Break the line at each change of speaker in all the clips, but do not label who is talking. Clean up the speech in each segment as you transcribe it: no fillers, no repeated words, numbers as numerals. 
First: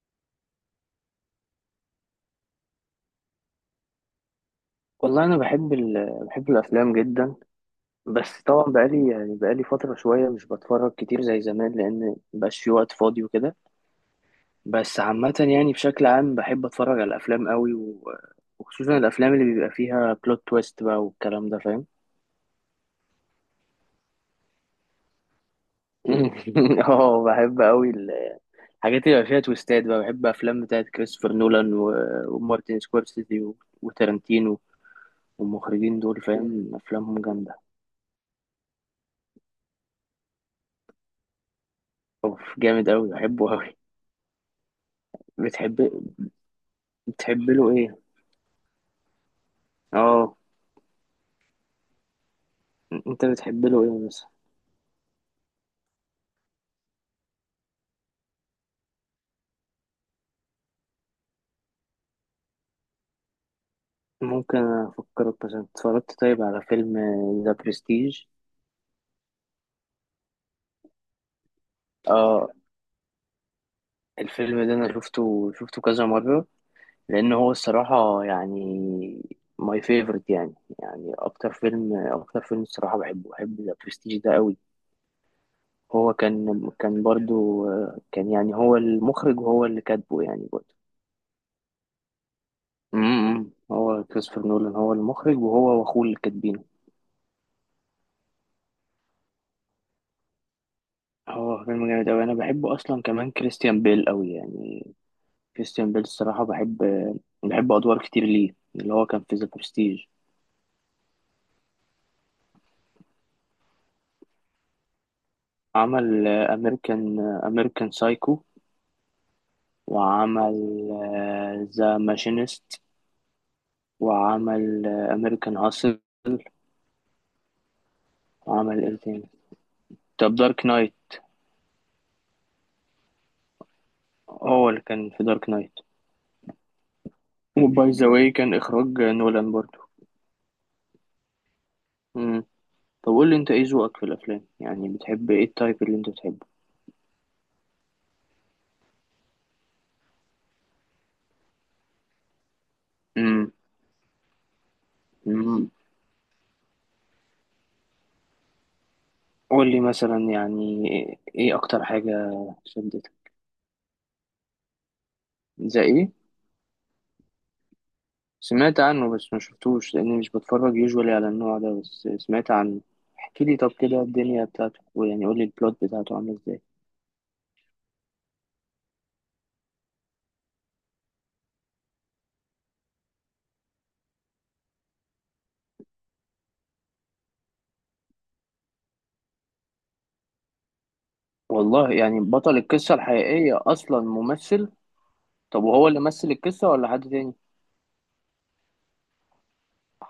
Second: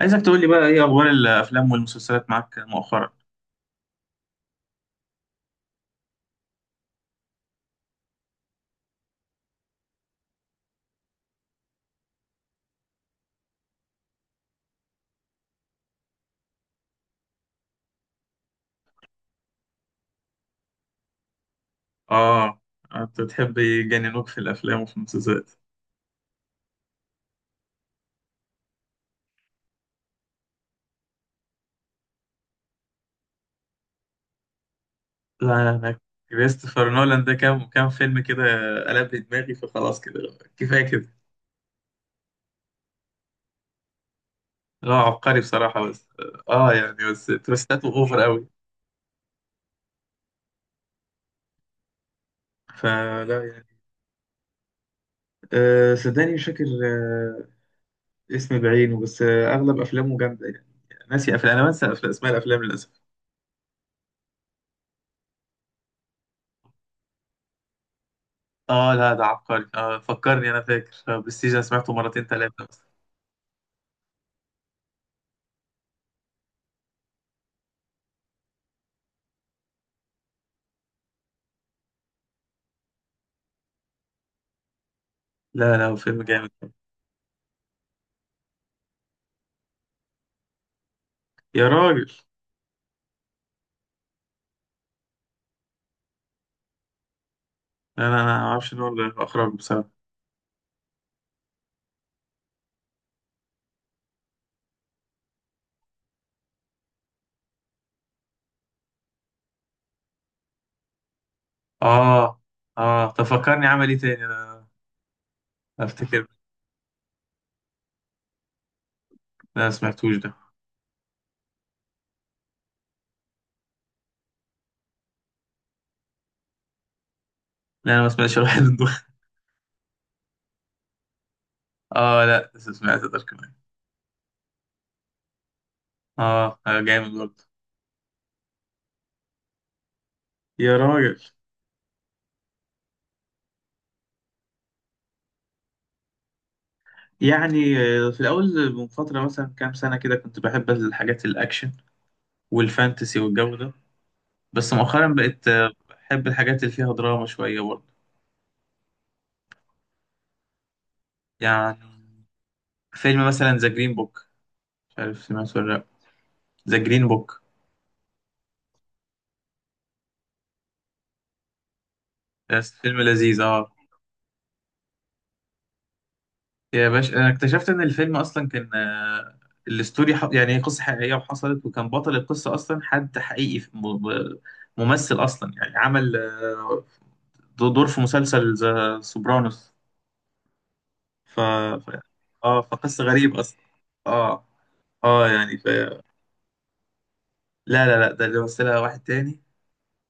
عايزك تقول لي بقى ايه اخبار الافلام والمسلسلات معاك مؤخرا؟
والله انا بحب الافلام جدا. بس طبعا بقالي فتره شويه مش بتفرج كتير زي زمان لان مبقاش في وقت فاضي وكده. بس عامه يعني بشكل عام بحب اتفرج على الافلام قوي و... وخصوصا الافلام اللي بيبقى فيها بلوت تويست بقى والكلام ده فاهم.
اه، انت بتحب يجننوك في الافلام وفي المسلسلات؟
اه بحب قوي. الحاجات اللي بيبقى فيها تويستات بقى بحب افلام بتاعت كريستوفر نولان و... ومارتن سكورسيزي و... وتارانتينو
لا انا
والمخرجين دول فاهم
كريستوفر
افلامهم
نولان ده
جامده.
كام كام فيلم كده قلب لي دماغي فخلاص كده كفايه كده.
اوف جامد قوي بحبه قوي.
لا عبقري
بتحب
بصراحه، بس اه يعني بس
بتحب له
تويستاته
ايه؟
اوفر قوي،
اه.
فلا
انت
يعني.
بتحب له ايه مثلا؟
صدقني مش فاكر اسم بعينه، بس اغلب افلامه جامده يعني. ناسي افلام، انا بنسى اسماء الافلام للاسف.
ممكن افكرك مثلا، اتفرجت طيب على فيلم ذا برستيج؟
اه لا ده عبقري، فكرني، انا فاكر برستيج، انا سمعته مرتين
اه
ثلاثه.
الفيلم ده انا شفته كذا مرة. لان هو الصراحة يعني ماي فيفورت يعني، يعني اكتر فيلم الصراحة بحبه. بحب ذا برستيج ده قوي.
لا لا هو
هو
فيلم جامد،
كان برضو، كان يعني هو المخرج وهو اللي كاتبه يعني برضو.
يا راجل.
هو كريستوفر نولان هو المخرج وهو واخوه اللي كاتبين.
لا لا انا ما اعرفش ان هو اللي اخرج بصراحه.
هو فيلم جامد أوي أنا بحبه أصلا، كمان كريستيان بيل أوي يعني. كريستيان بيل الصراحة بحب، بحب أدوار كتير ليه اللي هو كان في ذا برستيج.
اه، اه طب فكرني عمل ايه تاني انا؟ افتكر.
عمل أمريكان سايكو.
لا ما سمعتوش ده.
وعمل ذا ماشينست. وعمل أمريكان هاسل.
لا انا ما سمعتش الواحد من
وعمل
دول.
إيه تاني؟ طب دارك نايت.
اه لا بس سمعت ده كمان.
هو اللي كان في دارك نايت.
اه جامد برضه،
وباي ذا واي كان إخراج نولان برضه.
يا راجل.
مم. طب قول لي أنت إيه ذوقك في الأفلام؟ يعني بتحب إيه، التايب اللي أنت بتحبه؟
يعني في الاول من فتره مثلا كام سنه كده كنت بحب الحاجات الاكشن والفانتسي
مم.
والجو ده. بس مؤخرا بقيت
مم.
بحب الحاجات اللي فيها دراما شويه برضه.
قول لي مثلا يعني، ايه
يعني
اكتر حاجة شدتك؟
فيلم مثلا ذا جرين بوك، مش عارف سمعته ولا
زي
لا.
ايه؟
ذا جرين بوك،
سمعت عنه بس ما شفتوش لاني مش بتفرج يوجوالي على النوع ده، بس سمعت
بس
عنه.
فيلم لذيذ
احكي لي طب
اه.
كده الدنيا بتاعته، ويعني قول لي البلوت بتاعته عامله ازاي؟
يا باشا انا اكتشفت ان الفيلم اصلا كان يعني هي قصه حقيقيه وحصلت، وكان بطل القصه اصلا حد حقيقي في م- ممثل اصلا، يعني عمل دور في مسلسل ذا سوبرانوس ف...
والله؟
ف...
يعني بطل
اه
القصة
فقصه غريب اصلا.
الحقيقية اصلا
اه،
ممثل؟
اه يعني
طب
ف...
وهو اللي مثل القصة ولا حد تاني؟
لا لا لا ده اللي مثلها واحد تاني،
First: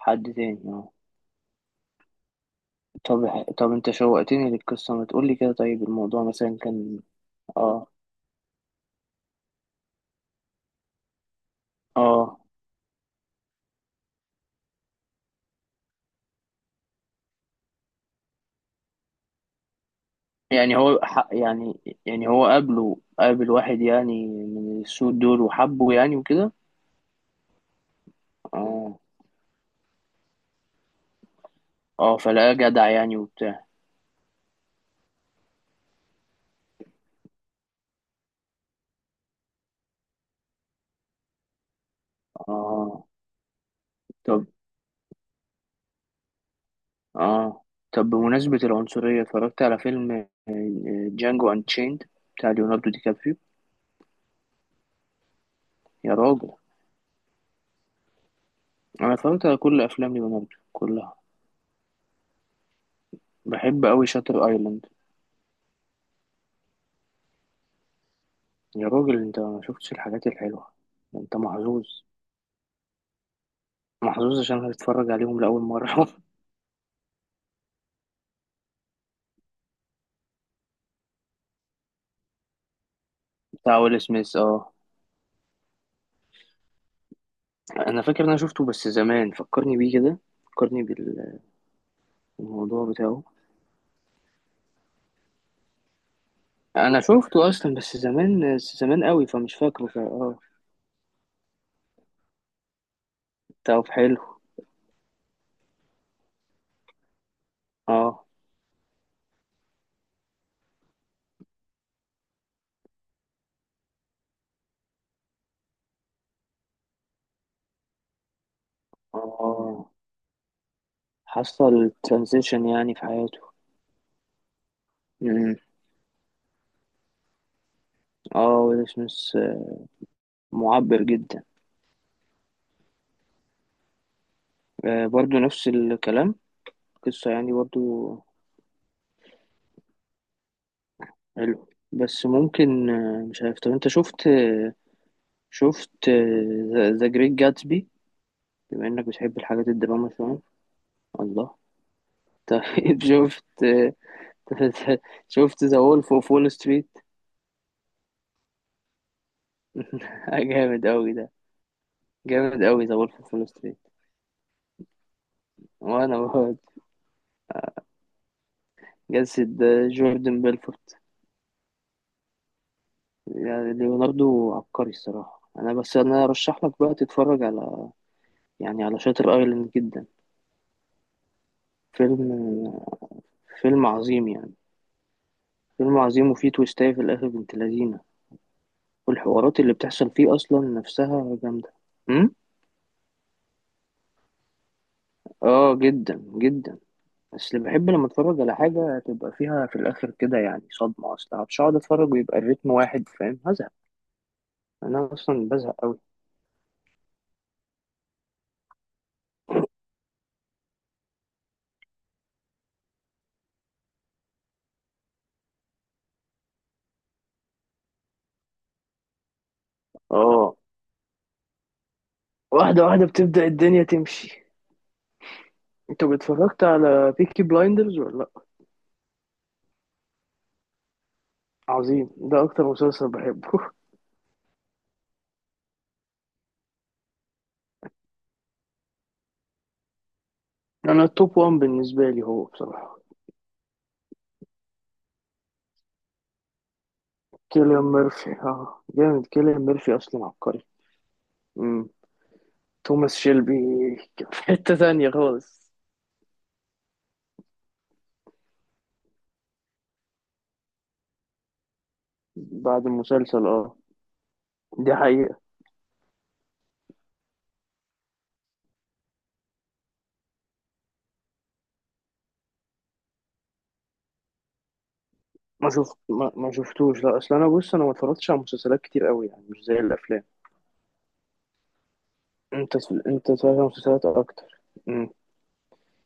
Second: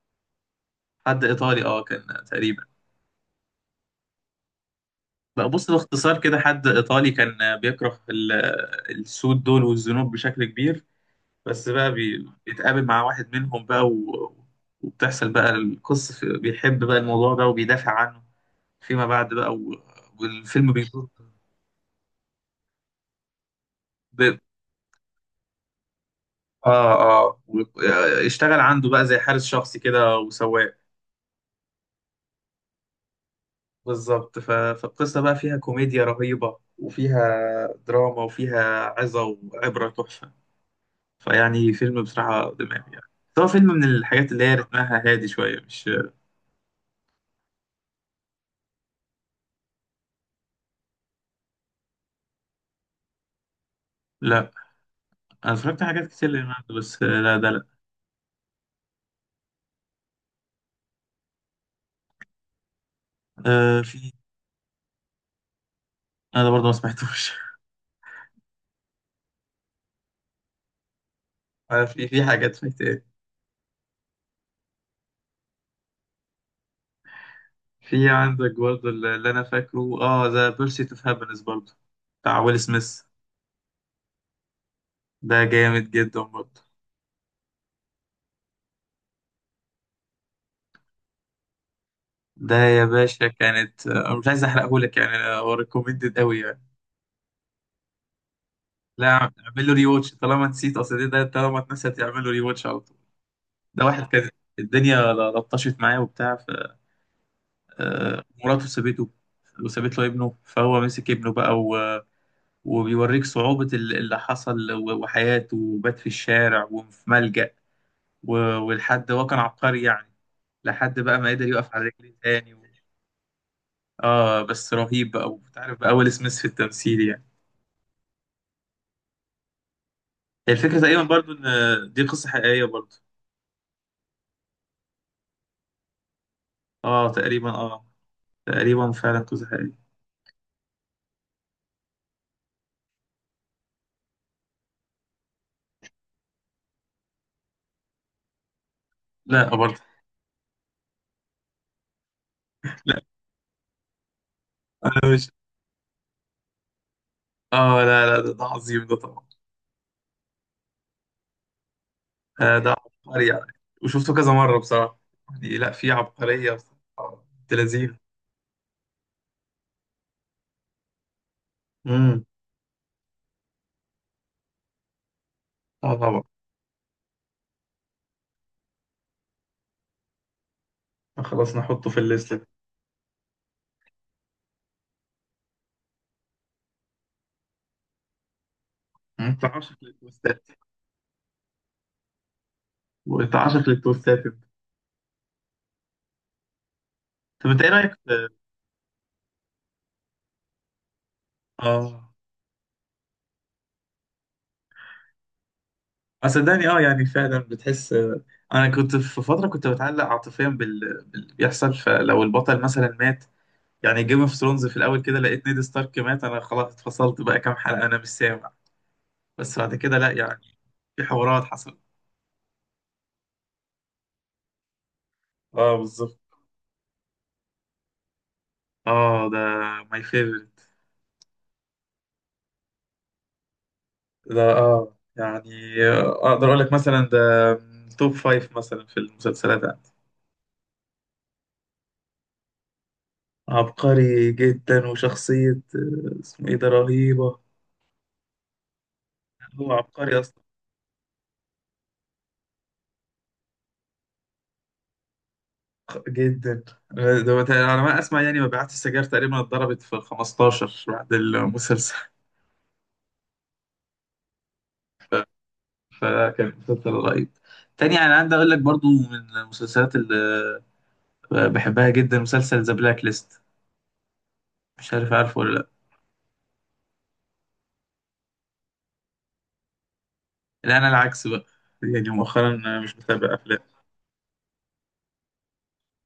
حد تاني، اه.
حد ايطالي اه كان تقريبا.
طب طب انت شوقتني للقصة، ما تقول لي
لا
كده.
بص
طيب
باختصار
الموضوع
كده،
مثلا
حد
كان؟
ايطالي كان
اه.
بيكره السود دول والذنوب بشكل كبير. بس بقى
اه
بيتقابل مع واحد منهم بقى وبتحصل بقى القصة بيحب بقى الموضوع ده وبيدافع عنه فيما بعد بقى، والفيلم
يعني هو
بيدور
ح- يعني، يعني هو قابله، قابل واحد
ب...
يعني من السود دول وحبه يعني وكده.
اه، اه و... آه، اشتغل عنده
اه.
بقى زي حارس شخصي كده وسواق.
اه فلقاه جدع يعني وبتاع.
بالظبط، فالقصة بقى فيها كوميديا رهيبة، وفيها دراما وفيها عظة وعبرة تحفة. فيعني فيلم بصراحة دماغي يعني.
اه.
بس هو فيلم من الحاجات اللي
طب.
هي رتمها هادي شوية، مش
اه. طب بمناسبة العنصرية، اتفرجت على فيلم جانجو انشيند بتاع ليوناردو دي كابريو؟
لا. أنا اتفرجت على حاجات
يا
كتير
راجل
لليوناردو، بس لا ده لا.
انا اتفرجت على كل افلام ليوناردو كلها.
آه
بحب اوي
في
شاتر ايلاند.
انا برضه ما سمعتوش.
يا راجل انت ما شفتش الحاجات الحلوة. انت
أنا
محظوظ،
في في حاجات فايت ايه.
محظوظ عشان هتتفرج عليهم لأول مرة.
في عندك برضه اللي انا فاكره اه ذا بيرسيت اوف هابينس برضه، بتاع ويل سميث.
بتاع ويل سميث، اه.
ده جامد جدا برضه.
انا فاكر ان انا شفته بس زمان، فكرني بيه كده. فكرني
ده يا
بالموضوع بتاعه.
باشا كانت مش عايز احرقه لك يعني، هو ريكومندد قوي يعني.
انا شفته اصلا بس زمان زمان
لا
قوي فمش
اعمل له ري
فاكره.
واتش
اه.
طالما نسيت، اصل ده طالما اتنسيت اعمل له ري واتش على طول. ده
طب
واحد
حلو.
كان الدنيا لطشت معاه وبتاع،
اه.
مراته سابته وسابت له ابنه، فهو مسك ابنه بقى وبيوريك صعوبة اللي حصل وحياته، وبات في الشارع وفي ملجأ، ولحد هو كان عبقري
اه
يعني، لحد بقى ما قدر يقف على
حصل
رجليه تاني.
ترانزيشن يعني في حياته.
اه بس رهيب بقى،
امم.
وتعرف بقى ويل سميث في التمثيل يعني.
اه ويل سميث
هي الفكرة تقريبا
معبر
برضو
جدا.
ان دي قصة حقيقية برضو.
آه برضو نفس الكلام.
اه
قصة
تقريبا
يعني برضو.
اه. تقريبا فعلا قصة حقيقية.
حلو. بس ممكن، مش عارف. طب انت شفت، شفت ذا جريت جاتسبي؟ بما انك بتحب
لا
الحاجات
برضو.
الدراما شوية. الله.
لا
طيب شفت،
انا مش.
شفت ذا وولف اوف وول ستريت؟
اه لا لا ده عظيم ده طبعا.
جامد قوي ده.
آه
جامد
ده
قوي ذا وولف
عبقري
اوف
يعني،
وول ستريت.
وشفته كذا مرة بصراحة يعني. لا في
وانا
عبقرية
بقعد،
بصراحة، بنت لذينة.
جسد جوردن بيلفورت.
امم.
يعني ليوناردو عبقري الصراحة. انا
اه
بس
طبعا.
انا ارشح لك بقى تتفرج على، يعني على شاتر ايلاند جدا.
خلاص نحطه في
فيلم،
الليست ده.
فيلم عظيم يعني. فيلم عظيم وفيه تويستاية في الاخر بنت لذينة.
انت
والحوارات اللي
عاشق
بتحصل فيه
للتوستات؟
اصلا نفسها جامدة. أمم؟
وانت عاشق للتوستات انت.
اه جدا جدا.
طب
بس
انت
اللي
ايه
بحب
رايك
لما
في
اتفرج على حاجة تبقى فيها في الآخر كده يعني صدمة. أصلا مش هقعد
اه.
اتفرج ويبقى الريتم واحد فاهم، هزهق. أنا أصلا بزهق أوي.
صدقني اه يعني فعلا بتحس انا كنت في فتره كنت بتعلق عاطفيا باللي بيحصل، فلو البطل مثلا مات، يعني جيم اوف ثرونز في الاول كده لقيت نيد ستارك مات، انا خلاص اتفصلت بقى كام حلقه، انا مش سامع. بس بعد كده لا يعني،
اه.
في حوارات حصلت.
واحدة واحدة بتبدأ الدنيا تمشي.
اه
انت
بالظبط.
اتفرجت على بيكي بلايندرز ولا لأ؟
اه ده ماي فيفورت.
عظيم ده، أكتر مسلسل بحبه.
ده اه يعني اقدر اقول لك مثلا ده توب فايف مثلا في المسلسلات.
أنا التوب وان بالنسبة لي هو بصراحة
عبقري جدا، وشخصية اسمه ايه ده، رهيبة.
كيليان ميرفي، اه. جامد كيليان
هو
ميرفي
عبقري
أصلا
اصلا،
عبقري. مم. توماس شيلبي كان في حتة تانية خالص.
جدا. ده على ما اسمع يعني مبيعات السجاير تقريبا اتضربت في ال 15 بعد المسلسل.
بعد المسلسل اه. دي حقيقة.
فكان مسلسل رهيب. تاني يعني عندي اقول لك برضو، من المسلسلات اللي بحبها جدا مسلسل ذا بلاك ليست، مش عارف عارفه ولا
ما شفتوش، لا اصل انا بص انا ما اتفرجتش على مسلسلات كتير قوي يعني مش زي الافلام.
لا. لا انا العكس بقى، يعني
انت
مؤخرا مش
انت
متابع
اتفرجت
افلام.
على مسلسلات اكتر. مم.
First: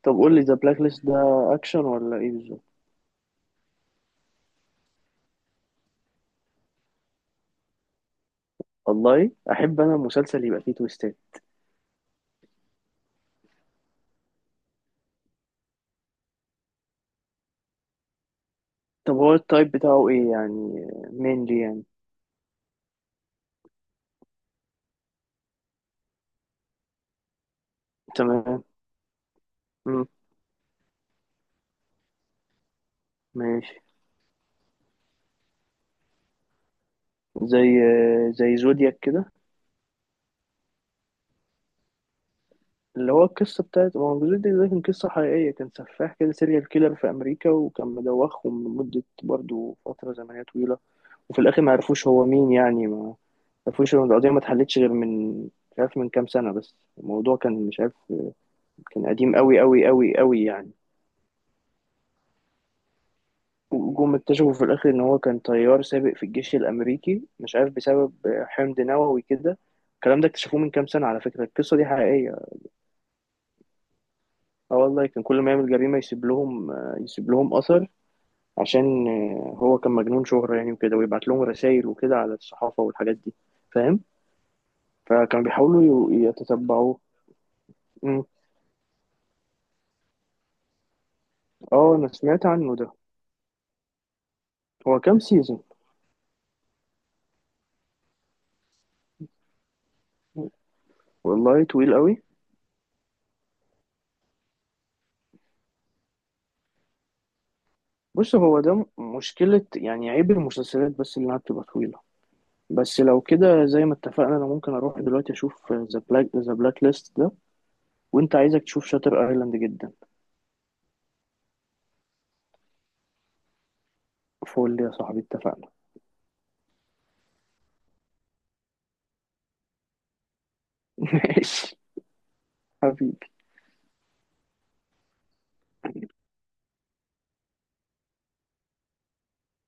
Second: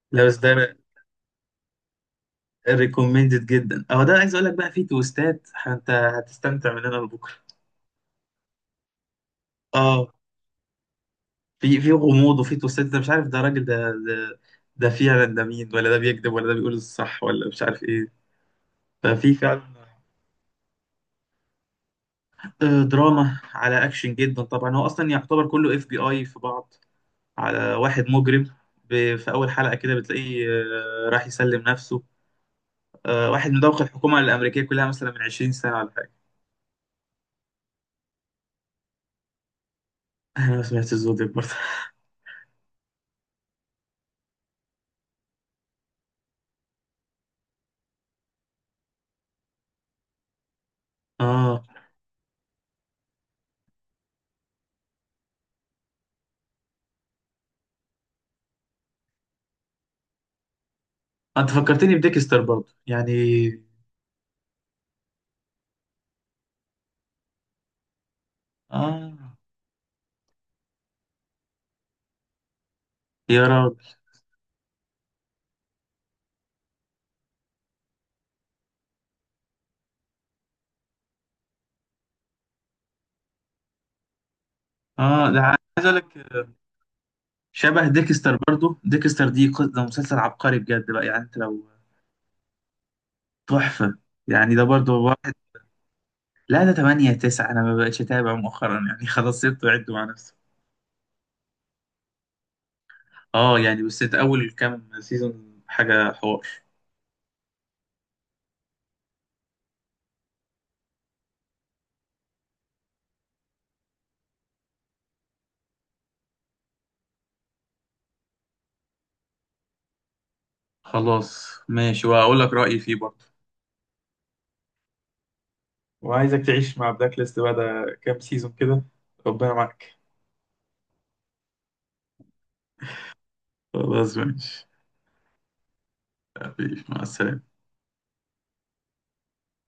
طب
لا
قول
بس
لي ذا
ده
بلاك ليست ده اكشن ولا ايه بالظبط؟
ريكومندد جدا اهو، ده عايز اقول لك بقى فيه تويستات، انت هتستمتع من هنا لبكره.
والله احب انا
اه
المسلسل يبقى فيه تويستات.
في في غموض، وفي توسات، ده مش عارف ده راجل ده ده فعلا ده مين، ولا ده بيكذب، ولا ده بيقول الصح، ولا مش عارف ايه.
طب
ففي
هو
فعلا.
التايب بتاعه ايه يعني؟ مين دي يعني؟
دراما على اكشن جدا طبعا، هو اصلا يعتبر كله اف بي اي في بعض على واحد مجرم.
تمام.
في اول حلقه كده
مم.
بتلاقيه راح يسلم نفسه، واحد مدوخ
ماشي.
الحكومه الامريكيه كلها مثلا من 20 سنه ولا حاجه.
زي زي زودياك كده،
انا ما سمعتش الزود ده برضه.
اللي هو القصة بتاعت ما هو جوزيف دي ده، كان قصة حقيقية، كان سفاح كده، سيريال كيلر في أمريكا وكان مدوخهم لمدة برضه فترة زمنية طويلة. وفي الآخر
اه
ما عرفوش هو مين يعني، ما عرفوش إن القضية ما اتحلتش غير من مش عارف من كام سنة، بس الموضوع كان مش عارف، كان قديم أوي أوي أوي أوي يعني.
انت فكرتني بديكستر برضه يعني.
وجم اكتشفوا في الآخر إن هو كان طيار سابق في الجيش الأمريكي، مش عارف بسبب حمض
اه
نووي كده، الكلام ده اكتشفوه من كام سنة على فكرة. القصة دي حقيقية.
يا راجل
اه والله كان كل ما يعمل جريمة يسيب لهم أثر عشان هو كان مجنون شهرة يعني وكده، ويبعت لهم رسائل وكده على الصحافة والحاجات دي فاهم.
اه ده
فكانوا بيحاولوا
عايز اقول لك
يتتبعوه.
شبه
مم.
ديكستر برضو، ديكستر دي ده مسلسل عبقري بجد بقى، يعني انت لو
اه انا سمعت عنه ده.
تحفة يعني. ده
هو
برضو
كام
واحد
سيزون؟
لا ده 8 9، انا ما بقتش اتابع مؤخرا يعني. خلاص سبته عده مع نفسه.
والله طويل قوي.
اه يعني بس انت اول كام سيزون حاجة حوار.
بص هو ده مشكلة يعني، عيب المسلسلات بس اللي انها بتبقى طويلة. بس لو كده زي ما اتفقنا، انا ممكن اروح دلوقتي اشوف ذا بلاك ليست ده. وانت عايزك تشوف شاتر ايلاند جدا.
خلاص ماشي، وهقول لك رأيي فيه برضو.
فول يا صاحبي اتفقنا.
وعايزك تعيش مع بلاك ليست بعد كام سيزون كده، ربنا معاك.
ماشي حبيبي.
خلاص ماشي حبيبي، مع السلامة.